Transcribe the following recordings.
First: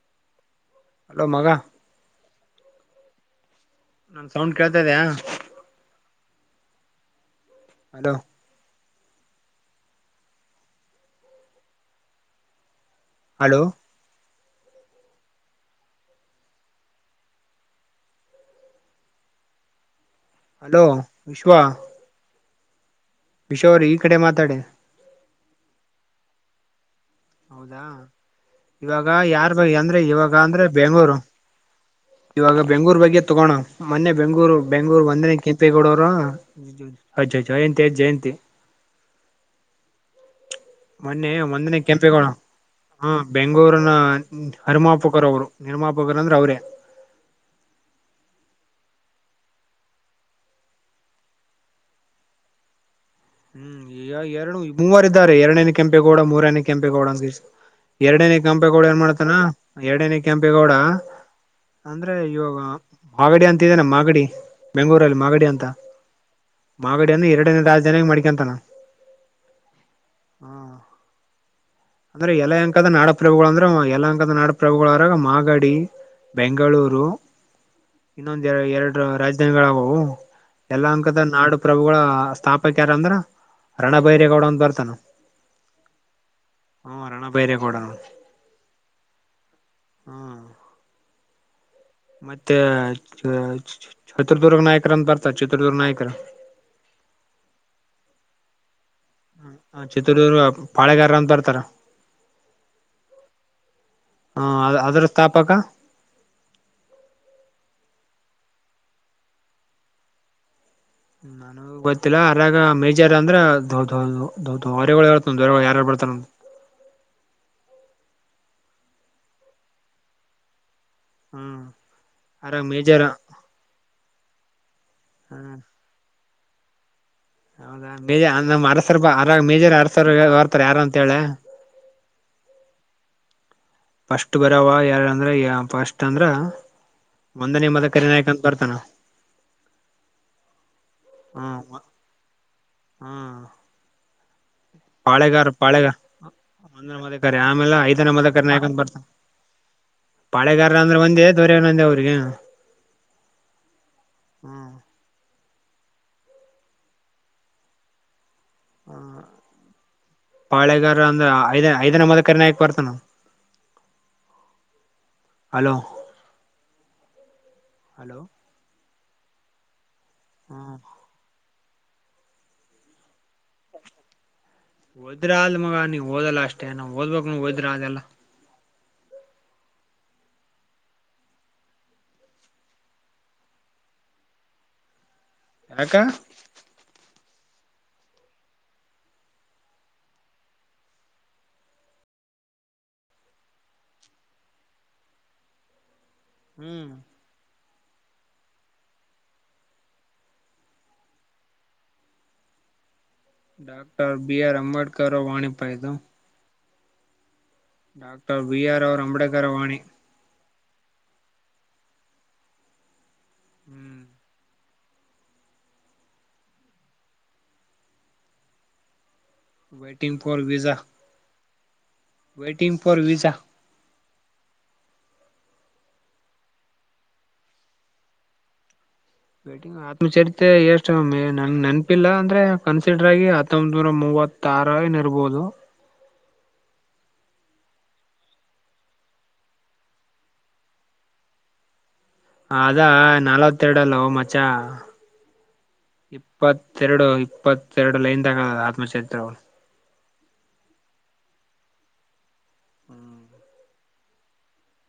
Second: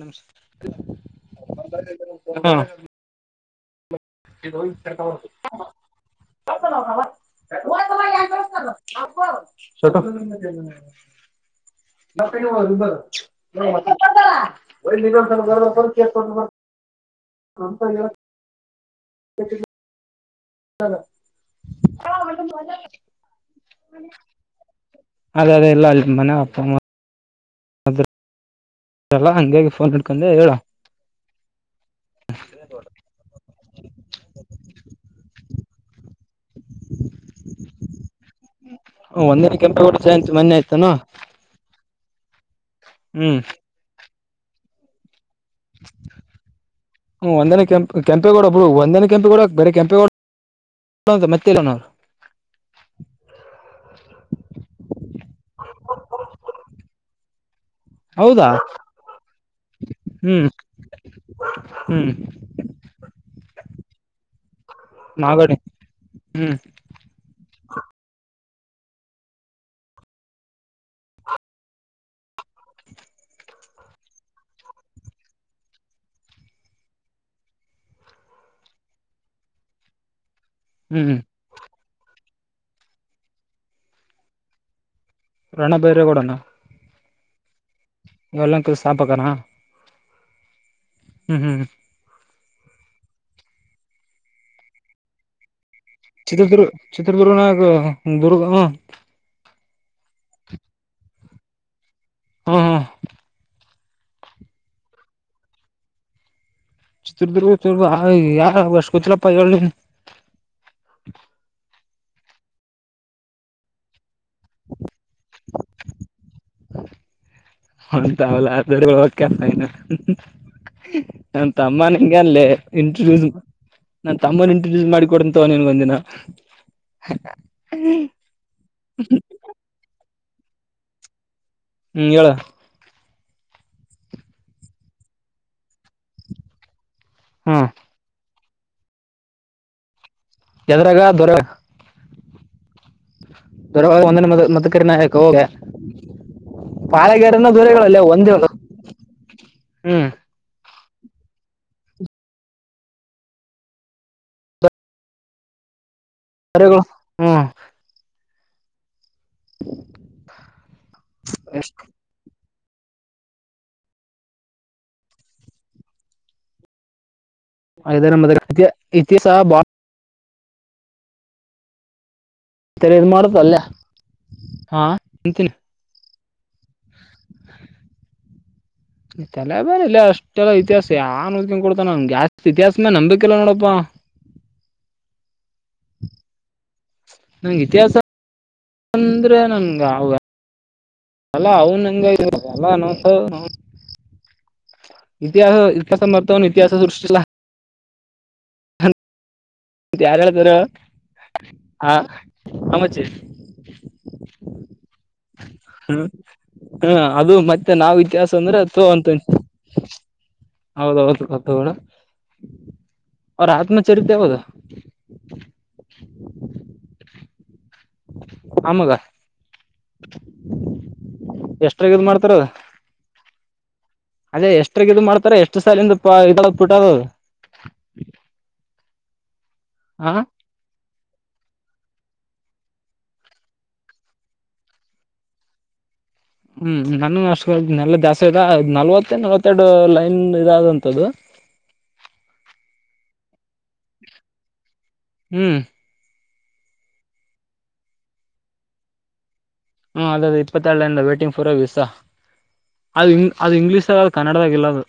ನಮಸ್ಕಾರ ಹಲೋ ಮಾಗ ಸೌಂಡ್ ಕೇಳ್ತಾ ಹ ಇದ್ಯಾ ಹ ಅದ ಹ ಸ್ವತತ್ತ ಬ ಹಲೋ ನಿಗ ಚೇ ಕೊ ಹ ಹಾನ ಹ ಹಲೋ ವಿಶ್ವಾ ಮದ ವಿಶೋ ಅವ್ರೀ ಈ ಕಡೆ ಮಾತಾಡ ಅದ ಎಲ್ಲ ಅಿತ ಮಾನ ಆ ಹೌದಾ ಇವಾಗ ಇರಲ್ಲ ಯಾರ್ ಹಂಗಾಗಿ ಬಗ್ ಫೋನ್ ಅಂದ್ರೆ ಹಿಡ್ಕೊಂಡೆ ಇವಾಗ ಹೇಳು ಅಂದ್ರೆ ಬೆಂಗ್ಳೂರು ಇವಾಗ ಬೆಂಗ್ೂರ್ ಬಗ್ಗೆ ತಗೋಣ ಮೊನ್ನೆ ಬೆಂಗ್ೂರು ಬೆಂಗ್ಗಳೂರು ಒಂದನೇ ಕೆಂಪೇಗೌಡ ಅವರು ಅ್ಾ ಜಯಂತಿ ಆ್ ಜಯಂತಿ ಒಂದಿನ ಕೆಂಪೇಗೌಡ ಜಯಂತಿ ಮೊನ್ನೆ ಆಯ್ತಾನು ಮೊನ್ನೆ ಒಂದನೇ ಕೆಂಪೇಗೌಡ ಹ ಹ್ಮ್ ಬೆಂಗಗಳೂರನ ಹರಿಮಾಪುಕರ್ ಅವರು ನಿರ್ಮಾಪಕರು ಅಂದ್ರೆ ಅವ್ರೇ ಒಂದನ ಕೆಂಪ ಕೆಂಪೇಗೌಡ ಒಬ್ಳ ಒಂದನ ಕೆಂಪೇಗೌಡ ಬೇರೆ ಕೆಂಪೇಗೌಡ ಮತ್ತೆಲ್ಲ ಹ್ಮ್ ಎರಡು ಮೂವರಾರೆ ಎರಡೇನ ಕೆಂಪೇಗೌಡ ಮೂರನೇ ಕೆಂಪೇಗೌಡ ಅಂಗ ಎರಡನೇ ಹೌದಾ ಕೆಂಪೇಗೌಡ ಏನ್ ಮಾಡ್ತಾನ ಎರಡನೇ ಹ್ಮ್ ಕೆಂಪೇಗೌಡ ಹ್ಮ್ ಅಂದ್ರೆ ಇವಾಗ ಮಾಗಡಿ ಅಂತಿದೇನೆ ಮಾಗಡಿ ಬೆಂಗಳೂರಲ್ಲಿ ಮಾಗಡಿ ಅಂತ ಹ್ಮ್ ಮಾಗಡ ಅನ್ನು ಎರಡ ಜನ ಮಾಡ ಎಂತನ ಹ್ಮ ಅಂದ್ರೆ ಯಲೆ ಅಂಕದ ನಾಡಪ್ರಭುಗಳು ಅಂದ್ರೆ ಯಲ ಅಂಕದ ನಾಡಪ್ರಭುಗಳರಾಗ ಮಾಗಡಿ ಬೆಂಗಳೂರು ಇನ್ನೊಂದ ಎ ಎರಡು ರಾಜಧಾನಿಗಳಾವವು ಎಲ್ಲಾ ಹ್ಮ್ ಅಂಕದ ನಾಡು ಪ್ರ್ರಭುಗಳ ಸ್ಥಾಪಕ ಯಾರ ಅಂದ್ರ ರಣಭೈರೇಗೌಡ ಅಂದ ಬರ್ತಾನ ರಣ ಬೇರೆ ಕೊಡೋಣ ಹಂ ಅಣ ಬೈರ ಕಡ ಎಲ್ಲ ಕ ಸಾಪಾಕಾರಾ ಹ್ಮ್ ಹ್ಮ್ ಹ್ಮ್ ಮತ್ತೆ ಚಿತ್ರದುರ್ಗ ನಾಯಕರಂತ ಬರ್ತಾ ಚಿತ್ರದುರ್ಗ ನಾಯಕ ಚಿತ್ರದುರ್ಗ ಚಿತ್ರದುರ್ಗ ನಕ ದುರ್ಗ ಹ ಚಿತ್ರರ್ ಪಾಳೆಗಾರ ಅಂತಂತರ್ತಾರ ಹ್ಮ ಹಾ ಹಾ ಅ ಅದ್ರ ಸ್ಥಾಪಕ ಚಿತ್ರದುರ್ಗ ಚ ಯ ವರ್ಷಕೋತಿಲಪ್ಪ ಎ ನನ ಗೊತ್ತಿಲ್ಲ ಅರಾಗ ಮೇಜರ್ ಅಂದ್ರೆ ದ ದೌ ಹೊ್ಯಗಳು ಹೇಳ್ತ ದರ ಯಾರಾರು ಬರ್ತಾರ ಂತಾವಲ್ಲ ಅದರ ಓಕ ೈನ್ ನ ಹ್ಮ್ ತಮ್ಮ ನಿಂಗಗೆ ಅಲ್ಲೆ ಅರಾಗ ಮೇಜರ್ ಇಂಟ್ರ್ಯೂಸ್ ನನ್ ತಮ್ಮ ಇಂಟ್ರೊಡ್ಯೂಸ್ ಮಾಡಿಿಕೊಡ ಅಂತ ಹ್ಮ್ ತವನ್ಗ ಒಂದಿನ ಹೌದಾ ಮೇಜ ನಮ್ ಅರಸರ್ ಅರ ಮೇಜರ್ ಅರಸರ್ ಬರ್ತಾರ ಯಾರು ಅಂತ ಹೇಳ ಹ್ಮ್ ಹೇಳ ಫಸ್ಟ್ ಬರವ ಯಾರ ಅಂದ್ರ ಫಸ್ಟ್ ಅಂದ್ರ ಹ್ಮ್ ಒಂದನೇ ಮದಕ ಬರ್ತಾನ ಎದ್ರಾಗ ದೊರ ಹ್ಮ್ ಹ್ಮ್ ದರ ಒಂದ ಮತ್ತ ಕರೆ ನಕ ಹೋಗ ಪಾಳೆಗಾರ ಪಾಳೆಗಾರ ಒಂದನ ಮದಕಾರಿ ಆಮೇಲೆ ಐದನ ಮದಕಾರಿ ಯಾಕಂದ ಬರ್ತ ಹ್ಮ ಅಂದ್ರೆ ಒಂದೇ ದೊರ್ಯಂದೇ ಅವ್ರಿಗೆ ಹ್ಮ ಸರೆ ಹ್ಮ ಹ ಪಾಳೆಗಾರ ಅಂದ್ರೆ ಐದ ಎಷ್ಟು ಐದನೇ ಮದಕರೆ ನಾಯ್ತು ತನ ಹಲೋ ಐದೇ ಹಲೋ ನಂಬದ ಇತಿ ಇತಿಾಸಹ ಬಾಳ ಹ್ಮ್ ತೆರ ಇದು್ ಮಾಡತ ಅಲ್ಲ ಹೋದ್ರ ಆದ ಮಗ ನೀ ಓದಲ್ಲ ಅಷ್ಟೇ ನಾವ ಓದ್ಬೇಕ ೋದ್ರ ಅದೆಲ್ಲಾ ತಲೆ ಬರ ಇಲ್ಲ ಅಷ್ಟೆಲ್ಲಾ ಇತಿಹಾಸ ಯಾನ್ಡ ಕೊಡ್ತ ನನ್ಗೆ ಜಾಸ್ತಿ ಇತಿಹಾಸ ಮೇಲೆ ನಂಬಿಕಿಲ್ಲ ನೋಡಪ್ಪಾ ಹ ಯನಕ್ಕ ನಂಗೆ ಇತಿಹಾಸ ಅಂದ್ರೆ ನನ್ಗೆ ಅವ ಅಲ್ಲಾ ಅವನ್ಂಗ ಅಲ್ಲಸ ಇತಿಹಾಸ ಇತಿಹಾಸರ್ಥವನ್ನು ಇತಿಹಾಸ ಹ್ಮ್ ಸೃಷ್ಟಿಸಿಲ್ಲ ಮ ಯಾರ ಹಳ್ತಾರ ಹಾ ಹಮಚ್ಚಿ ಾಕ್ಟರ್ ಬಿ ಆರ್ ಆಂಬೇಡ್ಕರ ವಾಣಿಪಾಯದು ಹಾ ಅದು ಮತ್ತೆ ನಾವ್ ಇತಿಹಾಸ ಡಾಕ್ಟರ್ ಅಂದ್ರೆ ಬಿ ತೋ ಆರ್ ಅವರ್ ಅಂತ ಅಂಬೇಕರ್ ವಾಣಿ ಹೌದೌದು ಅ ಹೋಣ ಅವ್ರ ಹ್ಮ್ ಆತ್ಮಚರಿತ್ ಯಾವದಾ ಆಮಗ ವಟಂಗ್ ಫರ್ ವಿಜಾ ಎಷ್ಟ್ರಾಗ ಇದ್ ಮಾಡ್ತಾರ ವಟಂಗ್ ಫರ್ ವಿಾ ಅದೇ ಎಷ್ಟಗಿದ ಮಾಡ್ತಾರ ಎಷ್ಟು ಸಾಲಿಂದ ಇದಳ ಬಿಿಟ್ಟದು ಟ ಆತ್ಮಚರಿತ್ ಎಷ್ಟು ನಂ ನೆನಪಿಲ್ಲ ಅಂದ್ರೆ ಕನ್ಸಿಡರ್ ಆಗಿ ಹತ್ತೊಂಬನೂರ ಮೂವತ್ತ ಆರ ಏನ ಇರ್ಬೋದು ಹ್ಮ್ ನಾನು ಅಷ್ಟಲ್ಲ ದ ಜಾಸ್ತಿ ಇದ ನಲ್ವತ್ತ ನಲ್ವತ್ತೆರಡು ಲೈನ್ ಇದಾದಂತ್ದು ಹ ಅದಾ ನಲ್ವತ್ತೆರಡ ಅಲ್ಲ ಮಚಾ ಹ್ಮ್ ಇಪ್ಪತ್ತೆರಡು ಇಪ್ಪತ್ತೆರಡು ಲೈನ್ ತಗ ಆತ್ಮಚರಿತ್ರ ಹ್ಮ ಅದದು ಇಪ್ಪತ್ತೆರ ವೇಟಿಂಗ್ ಫೋರ್ ವೀಸ ಅದು ಅದು ಇಂಗ್ಲೀಷ್ ಅ ಕನ್ನಡದಾಗಲ್ಲದು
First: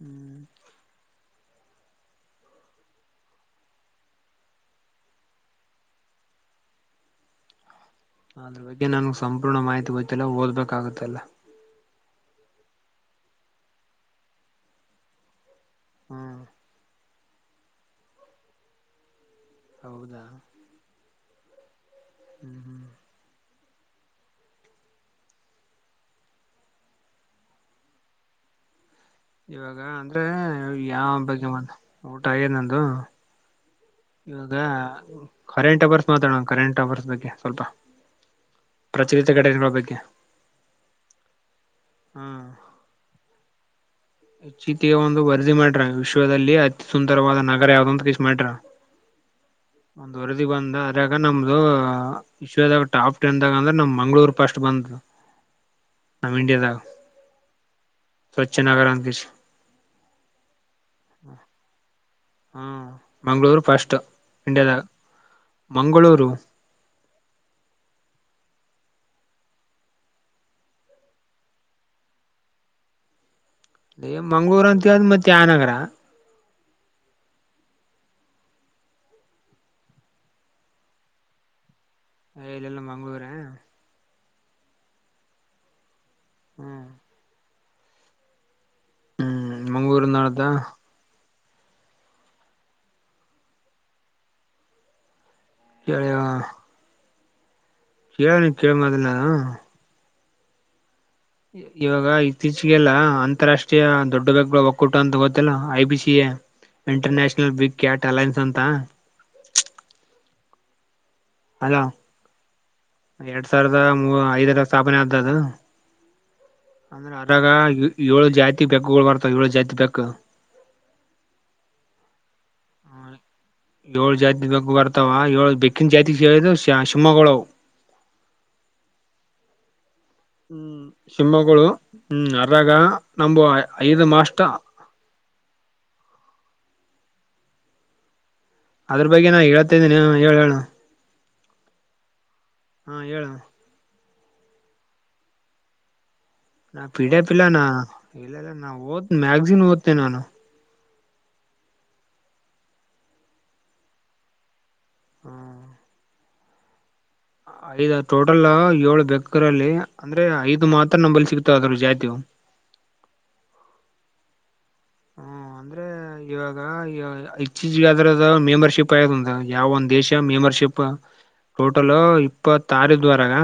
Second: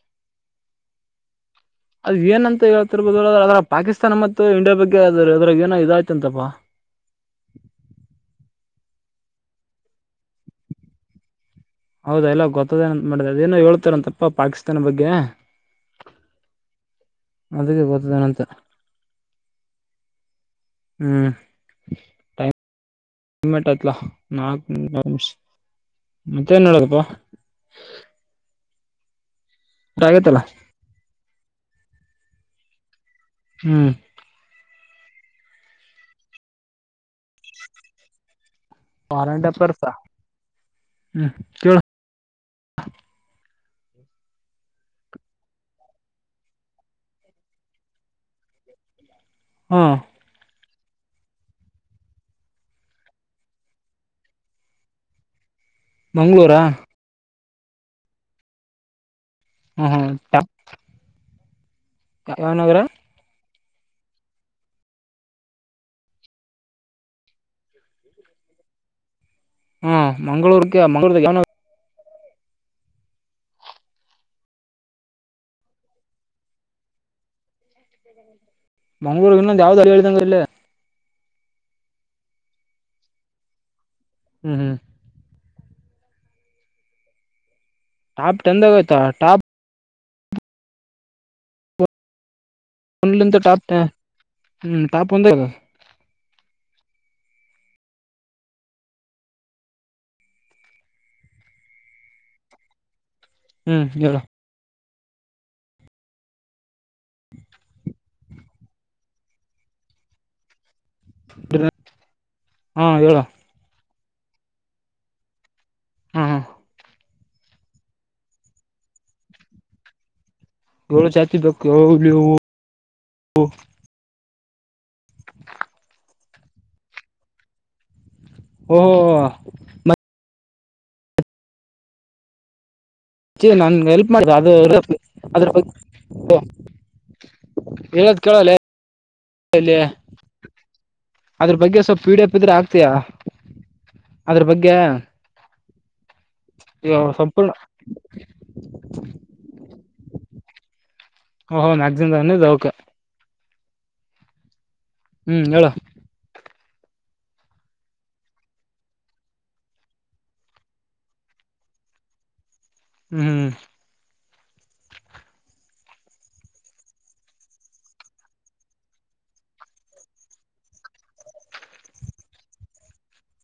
ಹ್ಮ್ ಅದ್ ಏನಂತ ಹೇಳ್ತಿರ್ಬೋದುರೆ ಅದ್ರ ಪಾಕಿಸ್ತಾನ ಮತ್ತು ಇಂಡಿಯಾ ಬಗ್ಗೆ ಅದ್ರ ಅದ್ರ ಏನೋ ಇದಾಯ್ತಂತಪ್ಪಾ ಅದ್ರ ಬಗ್ಗೆ ನನ್ಗೆ ಸಂಪೂರ್ಣ ಮಾಹಿತಿ ಗೊತ್ತಿಲ್ಲ ಓದ್ಬೇಕಾಗತ್ತೆಲ್ಲ ಹೌದಾ ಎಲ್ಲ ಗೊತ್ತದೇಂತ ಮಾಡಿದೆ ಅದಏನೋ ಹೇಳ್ತಾರಂತಪ್ಪ ಪಾಕಿಸ್ತಾನ ಬಗ್ಗೆ ಹ್ಮ್ ಅದಕ್ಕೆ ಗೊತ್ತದನಂತ ಹೌದಾ ಹ್ಮ್ ಹ್ಮ್ ಹ್ಮ್ ಮಟಲ ನಕ್ಮ್ಸ್ ಮತ್ತೇನ್ ನೋಡಕಪ್ಪ ಇವಾಗ ಅಂದ್ರೆ ಯಾವ ಬಗ್ಗೆ ಊಟ ಆಗೇ ನಂದು ಹ್ಮ್ ಇವಾಗ ಕರೆಂಟ್ ಅವರ್ಸ್ ಮಾತಾಡೋಣ ಕರೆಂಟ್ ಅವರ್ಸ್ ಬಗ್ಗೆ ಸ್ವಲ್ಪ ಪ್ರಚಲಿತ ವಾರಂಟ್ ಘಡೆಗಳ ಅಫೇರ್ಸ್ ಬಗ್ಗೆ ಹ್ಮ್ ಕೇಳು ಹ್ಮ ಈ ಚೀಟಿಗೆ ಒಂದು ವರರ್ದಿ ಮಾಡ್ರ ವಿಶ್ವದಲ್ಲಿ ಅತಿ ಸುಂದರವಾದ ನಗರ ಯಾವ್ದಂತ ಕಸ ಮಾಡ್ರ ಹಾ ಒಂದು ವರದಿಗೆ ಬಂದ ಅ್ರಾಗ ನಮ್ದು ವಿಶ್ವದಾಗ ಟಾಪ್ ಟೆನ್ ದಾಗ ಅಂದ್ರೆ ನಮ್ ಮಂಗಳೂರ್ ಫಸ್ಟ್ ಬಂತು ಮಂಗಳೂರಾ ಸ್ವಚ್ಛನಾಗರ ಅಂತಿಸಿ ಹ್ಮ್ ಹ್ಮ್ ಪ ಹ ಮಂಗಳೂರು ಫಸ್ಟ್ ಇಂಡಿಯಾದಾಗ ಮಂಗಳೂರು ಹ್ಮ ಮಂಳೂರ್ಕ್ಕೆ ಮಂಗಳೂರ್ವನ ಅ ಮಂಗ್ರು ಅಂತ ಹೇಳಿದ್ ಮತ್ತೆ ಯ ನಗರ ಮಂ್ಗಳೂರು ಇನ್ನ ಯಾವ್ದು ಅಾರಿ ಎಳದಂಗ ಇಲ್ಲ ಇಲ್ಲಲ್ಲ ಮಂಗ್ಗಳೂರೆ ಹ್ಮ್ ಹ್ಮ್ ಹ್ಮ್ ಟಾಪ್ ಟೆನ್ದಾಗೈತ ಟಾಪ್ ಅದ ಒಂದ್ಲಿಂದ ಟಾಪ್ ಟೆ ಹ್ಮ ಟಾಪ್ ಒಂದೆ ಈಗ ಅಯ್ಯಾ ಹೇಳಿ ನೀ ತೇಮಾದಲ್ಲಾ ಇವಾಗ ಇತ್ತೀಚಿಗೆಲ್ಲಾ ಅಂತಾರಾಷ್ಟ್ರೀಯ ಹ್ಮ್ ಹೇಳು ದೊಡ್ಡ ಬಕ್ಗಳು ಹೋಗ್ತ ಕೊಟ್ಟಂತ ಗೊತ್ತಿಲ್ಲ IPC A international big cat alliance ಅಂತ ಹಲೋ ಹಾ ಹೇಳು ಎರಡ್ ಸಾವಿರದ ಮೂ ಐದರ ಸ್ಥಾಪನೆ ಆತ ಅದು ಹ್ಮ್ ಅಂದ್ರೆ ಅದಾಗ ಏಳು ಜಾತಿ ಬೆಕ್ಗಳು ಬರ್ತಾವ ಏಳು ಜಾತಿ ಬೆಕ್ ಏಳ್ ಚಾತಿ ಬೆಕ್ಕು ಹೋಬ್ಳಿಹೋ ಓ ಏಳ್ ಜಾತಿ ಬಗ್ ಬರ್ತಾವ ಏಳು ಬೆಕ್ಕಿನ ಜಾತಿ ಹೇಳಿದ ಶಿಮೊಗೊಳವು ಓಹೋ ಮ ಹ್ಮ್ ಶಿಮೊಗ್ಳು ಹ್ಮ್ ಅರಗ ಛೆ ನನ್ಗೆ ಎಲ್ಪ್ ಮಾಡಿದೆ ಅದು ಇ ಅದ್ರ ಬಗ್ ಓ ಹೇಳದ ಕೇಳಲ್ಲೇ ಅದ್ರ ಬಗ್ಗೆ ನಾು ಹೇಳ್ತಿದ್ದೀನಿ ಹ್ಮ್ ಹೇಳ್ ಹೇಳು ಅದ್ರ ಬಗ್ಗೆ ಸ್ವಲ್ ಪಿ ಡಿ ಎಪ್ ಇದ್ರೆ ಆಗ್ತಯಾ ಹೇಳ ಅದ್ರ ಬಗ್ಗೆ ನಾ ಪಿಡೆ ಪಿಲ್ಲ ಸಂಪೂರ್ಣ ನ ಇಲ್ಲಲ್ಲ ನಾ ಓದ್ ಮ್ಯಾಗಸನ್ ಓದ್ತೇನೆ ನಾನು ಓ ಹೋ ಮ್ಯಾಗಸಿನ್ದೆನಿದು ಓಕೆ ಹ್ಮ್ ಹೇಳ ಐದ್ ಟೋಟಲ್ ಏಳು ಬೇಕ್ರಲ್ಲಿ ಅಂದ್ರೆ ಐದು ಮಾತ್ರ ನಂಬಲ್ಲಿ ಸಿಗ್ತಾವ ಅದ್ರ ಜಾತಿವು ಹ ಹ್ಮ್ ಹ್ಮ್ ಹ್ಮ ಅಂದ್ರೆ ಇವಾಗ ಇಚ್ತೀಚಿದ್ರದ ಮೆಂಬರ್ಶಿಪ್ ಆಯದ ಯಾವಂದ ದೇಶ ಮೆಂಬರ್ಶಿಪ್ ಟೋಟಲ್ ಇಪ್ಪತ್ತಾರ ದ್ವರಾಗ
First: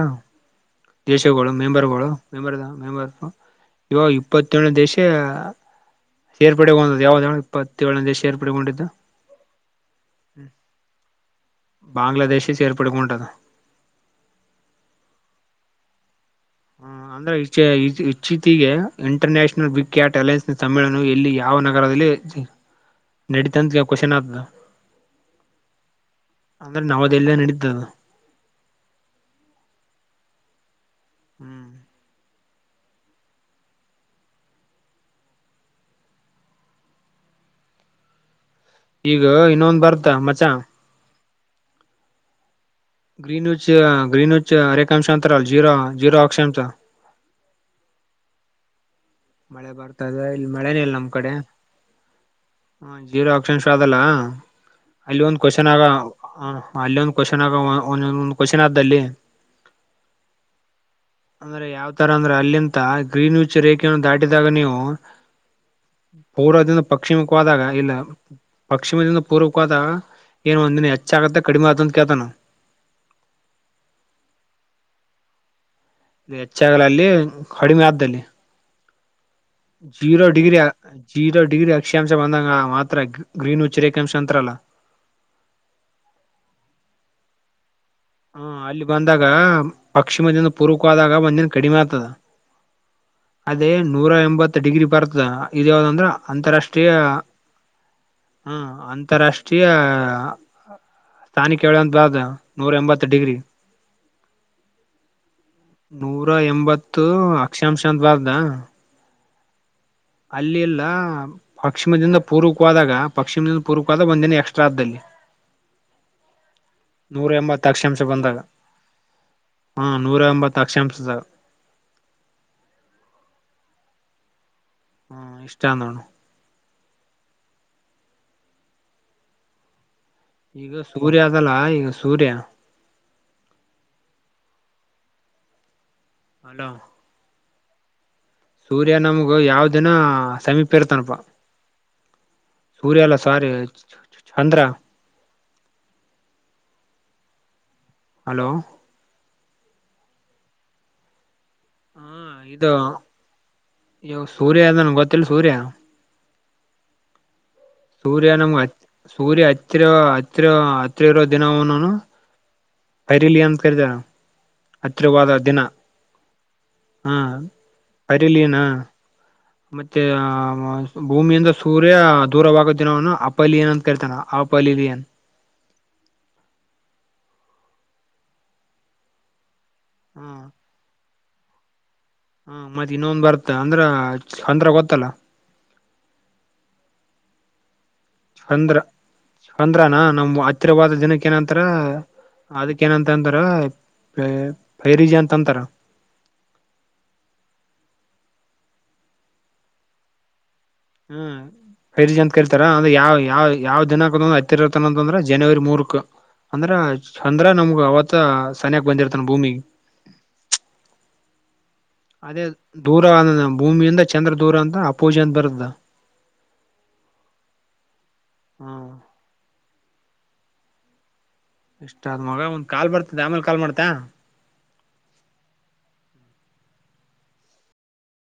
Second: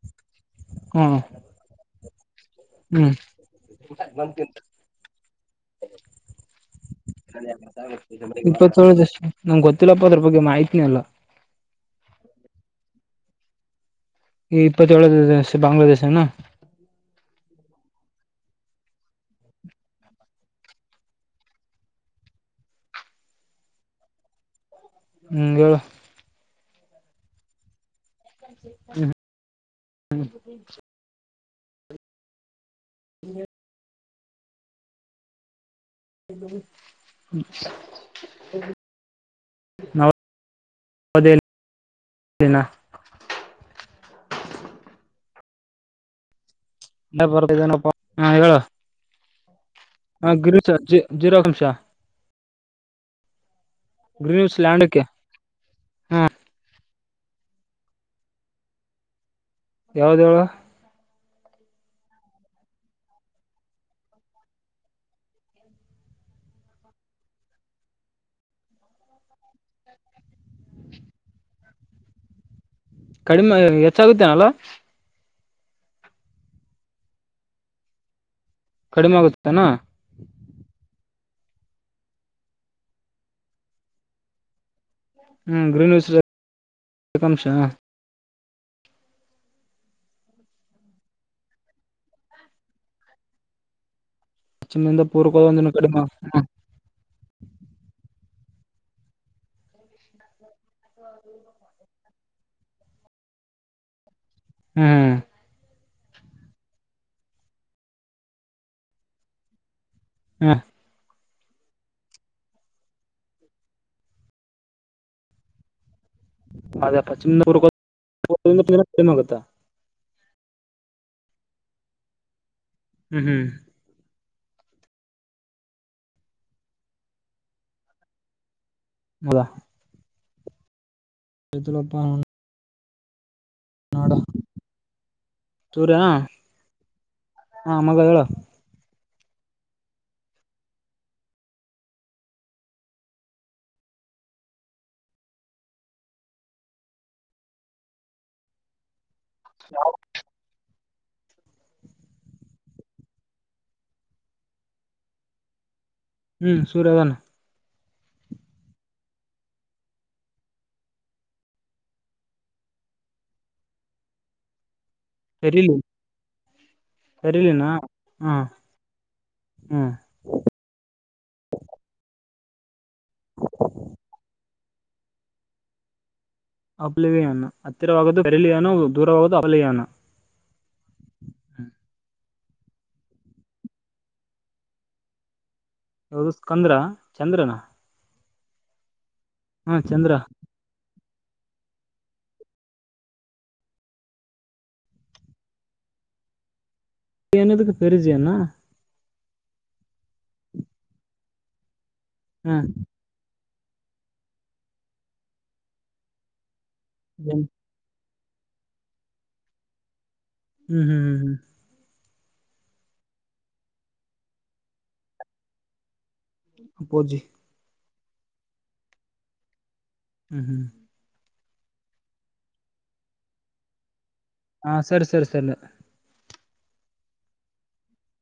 ಹ್ಮ್ ದೇಶಗಳು ಮೆಂಬರ್ ಗೋಳು ಮೆಂಬರ್ದ ಮೆಂಬರ್ ಹ್ಮ್ ಇವಾಗ ಇಪ್ಪತ್ತೇಳನ ದೇಶ ಸೇರ್ಪಡೆಗೊಂಡದು ಯಾವ್ದ ಇಪ್ಪತ್ತೇಳನೇ ಸೇರ್ಪಡೆಗೊಂಡಿದ್ದು ಇಪ್ಪತ್ತಳ್ ದೇಶ ನಮ್ಗೆ ಗೊತ್ತಿಲ್ಲಪ್ಪದ್ರ ಬಗ್ಗೆ ಮಾಹತಿನ ಅಲ್ಲ ಹ ಬಾಂಗ್ಲಾದೇಶ ಸೇರ್ಪಡಂಟದ ಈ ಇಪ್ಪತ್ತದೋಳ ಬಾಂಗ್ಲಾದೇಶನಾ ಹ್ಮ್ ಅಂದ್ರೆ ಇಚೀಚೆಗೆ ಇಂಟರ್ನ್ಯಾಷನಲ್ ಬಿಗ್ ಕ್ಯಾಟ್ ಅಲೈನ್ಸ್ ಸಮ್ಮೇಳನ ಇಲ್ಲಿ ಯಾವ ನಗರದಲ್ಲಿ ನೆಡಡಿ ತಾನ ಕಶನಾತ ಹ್ಮ ಹೇಳ ಅಂದ್ರೆ ನವದೆಲ್ಲ ನಡೀಿದ್ದದು ಹ್ಮ್ ಹ್ಮ್ ಹ್ಮ್ ಹ ಹ ಈಗ ಇನ್ನೊಂದ ಬರ್ತಾ ಮಚಾ ಹದನಾ ಗ್ರೀನ್ಚ್ ಗ್ರೀನ್ಚ್ ಅರೆೇಕ ಅಂಶ ಅಂತರ ಜೀರೋ ಜೀರೋ ಅಕ್ಷಾಂಶ ಬರ್ನಪ್ಪ ಹಾ ಹೇಳುವ ಮಳೆ ಬರ್ತದೆ ಇಲ್ಲಿ ಮಳೆನ ಇಲ್ಲ ನಮ್ ಕಡೆ ಜೀರೋ ಅಂಶ ಹ ಜೀರೋ ಆಕ್ಷನ್ ಶು ಆದ ಅಲ್ಲ ಗ್ರೀನ್ಸ್ ಲ್ಯಾಂಡ್ಕ್ಕೆ ಅಲ್ಲಿ ಒಂದ್ ಕ್ವಶನ್ ಆಗ ಹ್ಮ ಅಲ್ಲಿಂದ ಕ್ವನ್ ಆಗ ಒಂದ ಒಂದು ಕ್ವಶನ್ ಆದ್ದಲ್ಲಿ ಯಾವ್ದ ಅಂದ್ರೆ ಯಾವ್ ತರ ಅಂದ್ರೆ ಅಲ್ಲಿಂತ ಗ್ರೀನ್ ಯೂಚ ರೇಖೆಯನ್ನು ದಾಟಿದಾಗ ನೀವು ಪೂರ್ವದಿಂದ ಪಶ್ಚಿಮಕ್ಕೆ ಹೋದಾಗ ಇಲ್ಲ ಪಶ್ಚಿಮದಿಂದ ಪೂರ್ವಕ್ಕೆ ಹೋದಾಗ ಏನ್ ಒಂದಿನ ಹೆಚ್ಚ ಆಗತ್ತ ಕಡಿಮೆ ಆತಂತ ಕೇಳ್ತಾನ ಕಡಿಮೆ ಹೆಚ್ಚಾಗುತ್ತೇನಲ್ಲ ಹೆಚ್ಚಾಗಲ್ಲ ಅಲ್ಲಿ ಕಡಿಮೆ ಆದ್ದದಲ್ಲಿ ಕಡಿಮೆ ಆಗುತ್ತೇನಾ ಜೀರೋ ಡಿಗ್ರಿ ಜೀರೋ ಡಿಗ್ರಿ ಅಕ್ಷಾಂಶ ಬಂದಂಗ ಮಾತ್ರ ಗ್ರೀನ್ ಉಚ್ಚ ರಕ್ಷಾಂಶ ಅಂತಲ್ಲ ಹ್ಮ ಗ್ರೀನ್ ಹಸ್ಾಂಶ ಹ್ಮ ಅಲ್ಲಿ ಬಂದಾಗ ಪಶ್ಚಿಮದಿಂದ ಪೂರ್ಕ ಆದಾಗ ಒಂದಿನ ಕಡಿಮೆ ಆಗ್ತದ ಅದೇ ನೂರ ಎಂಬತ್ ಡಿಗ್ರಿ ಪಶ್ಚಿಮದಿಂದ ಬರ್ತ ಇದ ಪೂರ್ವದಿಂದ ಕಡಿಮೆ ಯಾವ್ದಂದ್ರ ಹ್ಮ್ ಅಂತಾರಾಷ್ಟ್ರೀಯ ಹ್ಮ ಅಂತಾರಾಷ್ಟ್ರೀಯ ಸ್ಥಾನಿಿಕ ಹೇಳಂತ ಬ ನೂರ ಎಂಬತ್ತು ಡಿಗ್ರಿ ಹ್ಮ್ ನೂರ ಎಂಬತ್ತು ಅಕ್ಷಾಂಶದ ಬಾರ್ದ ಅಲ್ಲಿ ಹ್ಮ್ ಎಲ್ಲ ಪಶಚಿಮದಿಂದ ಪೂರ್ವಕವಾದಾಗ ಪಶ್ಿಮದಿಂದ ಪೂರ್ವಕವಾದಾಗ ಒಂದಿನ ಎಕ್ಸ್ಟ್ರಾ ಅ್ದದಲ್ಲಿ ಅದೇ ನೂರ ಪಶ್ಚಿಮದಿಂದ ಎಂಬತ್ತ ಅಕ್ಷಾಂಶ ಬಂದಾಗ ಪೂರ್ವದಿಂದ ಕಡಿಮೆ ಆಗುತ್ತಾ ಹ್ಮ ನೂರಂಬತ್ತು ಅಕ್ಷಾಂಶಾಗ ಹ್ಮ್ ಹ್ಮ್ ಹ್ಮ ಇಷ್ಟಾಂದಣ ಅವಾ ಈಗ ಸೂರ್ಯ ಅದಲ್ಲ ಈಗ ಸೂರ್ಯ ನೋಡ ತೂರ ಅಲೋ ಹಾ ಮಗ ಹೇಳ ಸೂರ್ಯ ನಮಗು ಯಾವ ದಿನ ಸಮೀಪ ಇರ್ತನಪ ಸೂರ್ಯ ಎಲ್ಲ ಸಾರಿ ಚಂದ್ರ ಹಲೋ ಹಲ ಹಾ ಇದು ಇ ಸೂರ್ಯ ಅದನ್ ಗೊತ್ತಿಲ್ಲ ಸೂರ್ಯ ಹ್ಮ್ ಸೂರದಾನ ಸೂರ್ಯ ನಮಗೆ ಸೂರ್ಯ ಹತ್ತಿರ ಹತ್ತಿರ ಹತ್ತಿ ಇರೋ ದಿನವ ನನು ಹೈರಿಲಿಿಯ ಕದ ಹತ್ತಿವಾದ ದಿನ ಕರಿಲಿ ಹಾ ಕರಿಲಿನ ಹಾ ಪರಿಲನ ಹ್ಮ್ ಮತ್ತೆ ಆ ಭೂಮಿಯಿಂದ ಸೂರ್ಯ ದೂರವಾಗೋ ದಿನವನು ಅಪಲಿಯನ್ ಅಂತ ಕೇಳ್ತಾನ ಅಪಲಿಿಯನ್ ಆಬ್ಲವಯಾನ ಹತ್ತಿರವಾಗ ಬೆರಲಿಯಾನ ದೂರವಾಗದು ಹಬ್ಲಯಾನ ಹ್ಮ್ ಹ್ಮ ಹಾ ಮತ್ತೆ ಇನ್ನೊಂದ್ ಬರ್ತ್ತ ಅಂದ್ರ ಒಂತ್ರ ಗೊತ್ತಲ್ಲ ಯಾದು ಸ್ಕಂದ್ರ ಚಂದ್ರನ ಚಂದ್ರ ಹಾ ಚಂದ್ರನಾ ಚಂದ್ರ ನಮ್ಮ್ ಹತ್ತಿರವಾದ ಜನಕ್ಕೆ ಅ ಏನಂತಾರ ಅದಕ್ಕ ಏನಂತ ಅಂದ್ರ ೈರಿಜ ಅಂತಂತಾರ ಹ ನದಕ್ಕೆ ಪ್ರರುಜುಏ್ಣ ಹ್ಮ್ ರಿಜ ಅಂತ ಹಾ ಕೇಳ್ತಾರ ಅಂದ್ರೆ ಯಾವ ಯಾವ ಯಾವ ದಿನಕಂತಂದ್ರೆ ಹತ್ತಿರತನ ಅಂತಂದ್ರೆ ಜನವರಿ ಮೂರಕ್ ಅಂದ್ರ ಚಂದ್ರ ಹ್ಮ್ ನಮಗ ಅವತ್ ಸನ್ಯಾಗ ಬಂದಿರ್ತಾನ ಭೂಮಿ ಹ್ಮ್ ಹ್ಮ್ ಹ್ಮ್ ಹ್ಮ್ ಅದೇ ದೂರ ಭೂಮಿಯಿಂದ ಚಂದ್ರ ದೂರ ಅಂತ ಅಪೋಜೆನ್ ಬರುದ ಪ್ಪೋಜಿ ಹ್ಮ ಹ್ಮ್ ಹ್ಮ್ ಇಷ್ಟ ಆದ್ ಮಗ ಒಂದ್ ಕಾಲ್ ಬರ್ತದ ಆಮೇಲೆ ಕಾಲ್ ಮಾಡ್ತಾ ಹಾ ಸರಿ ಸರಿ ಸರಿ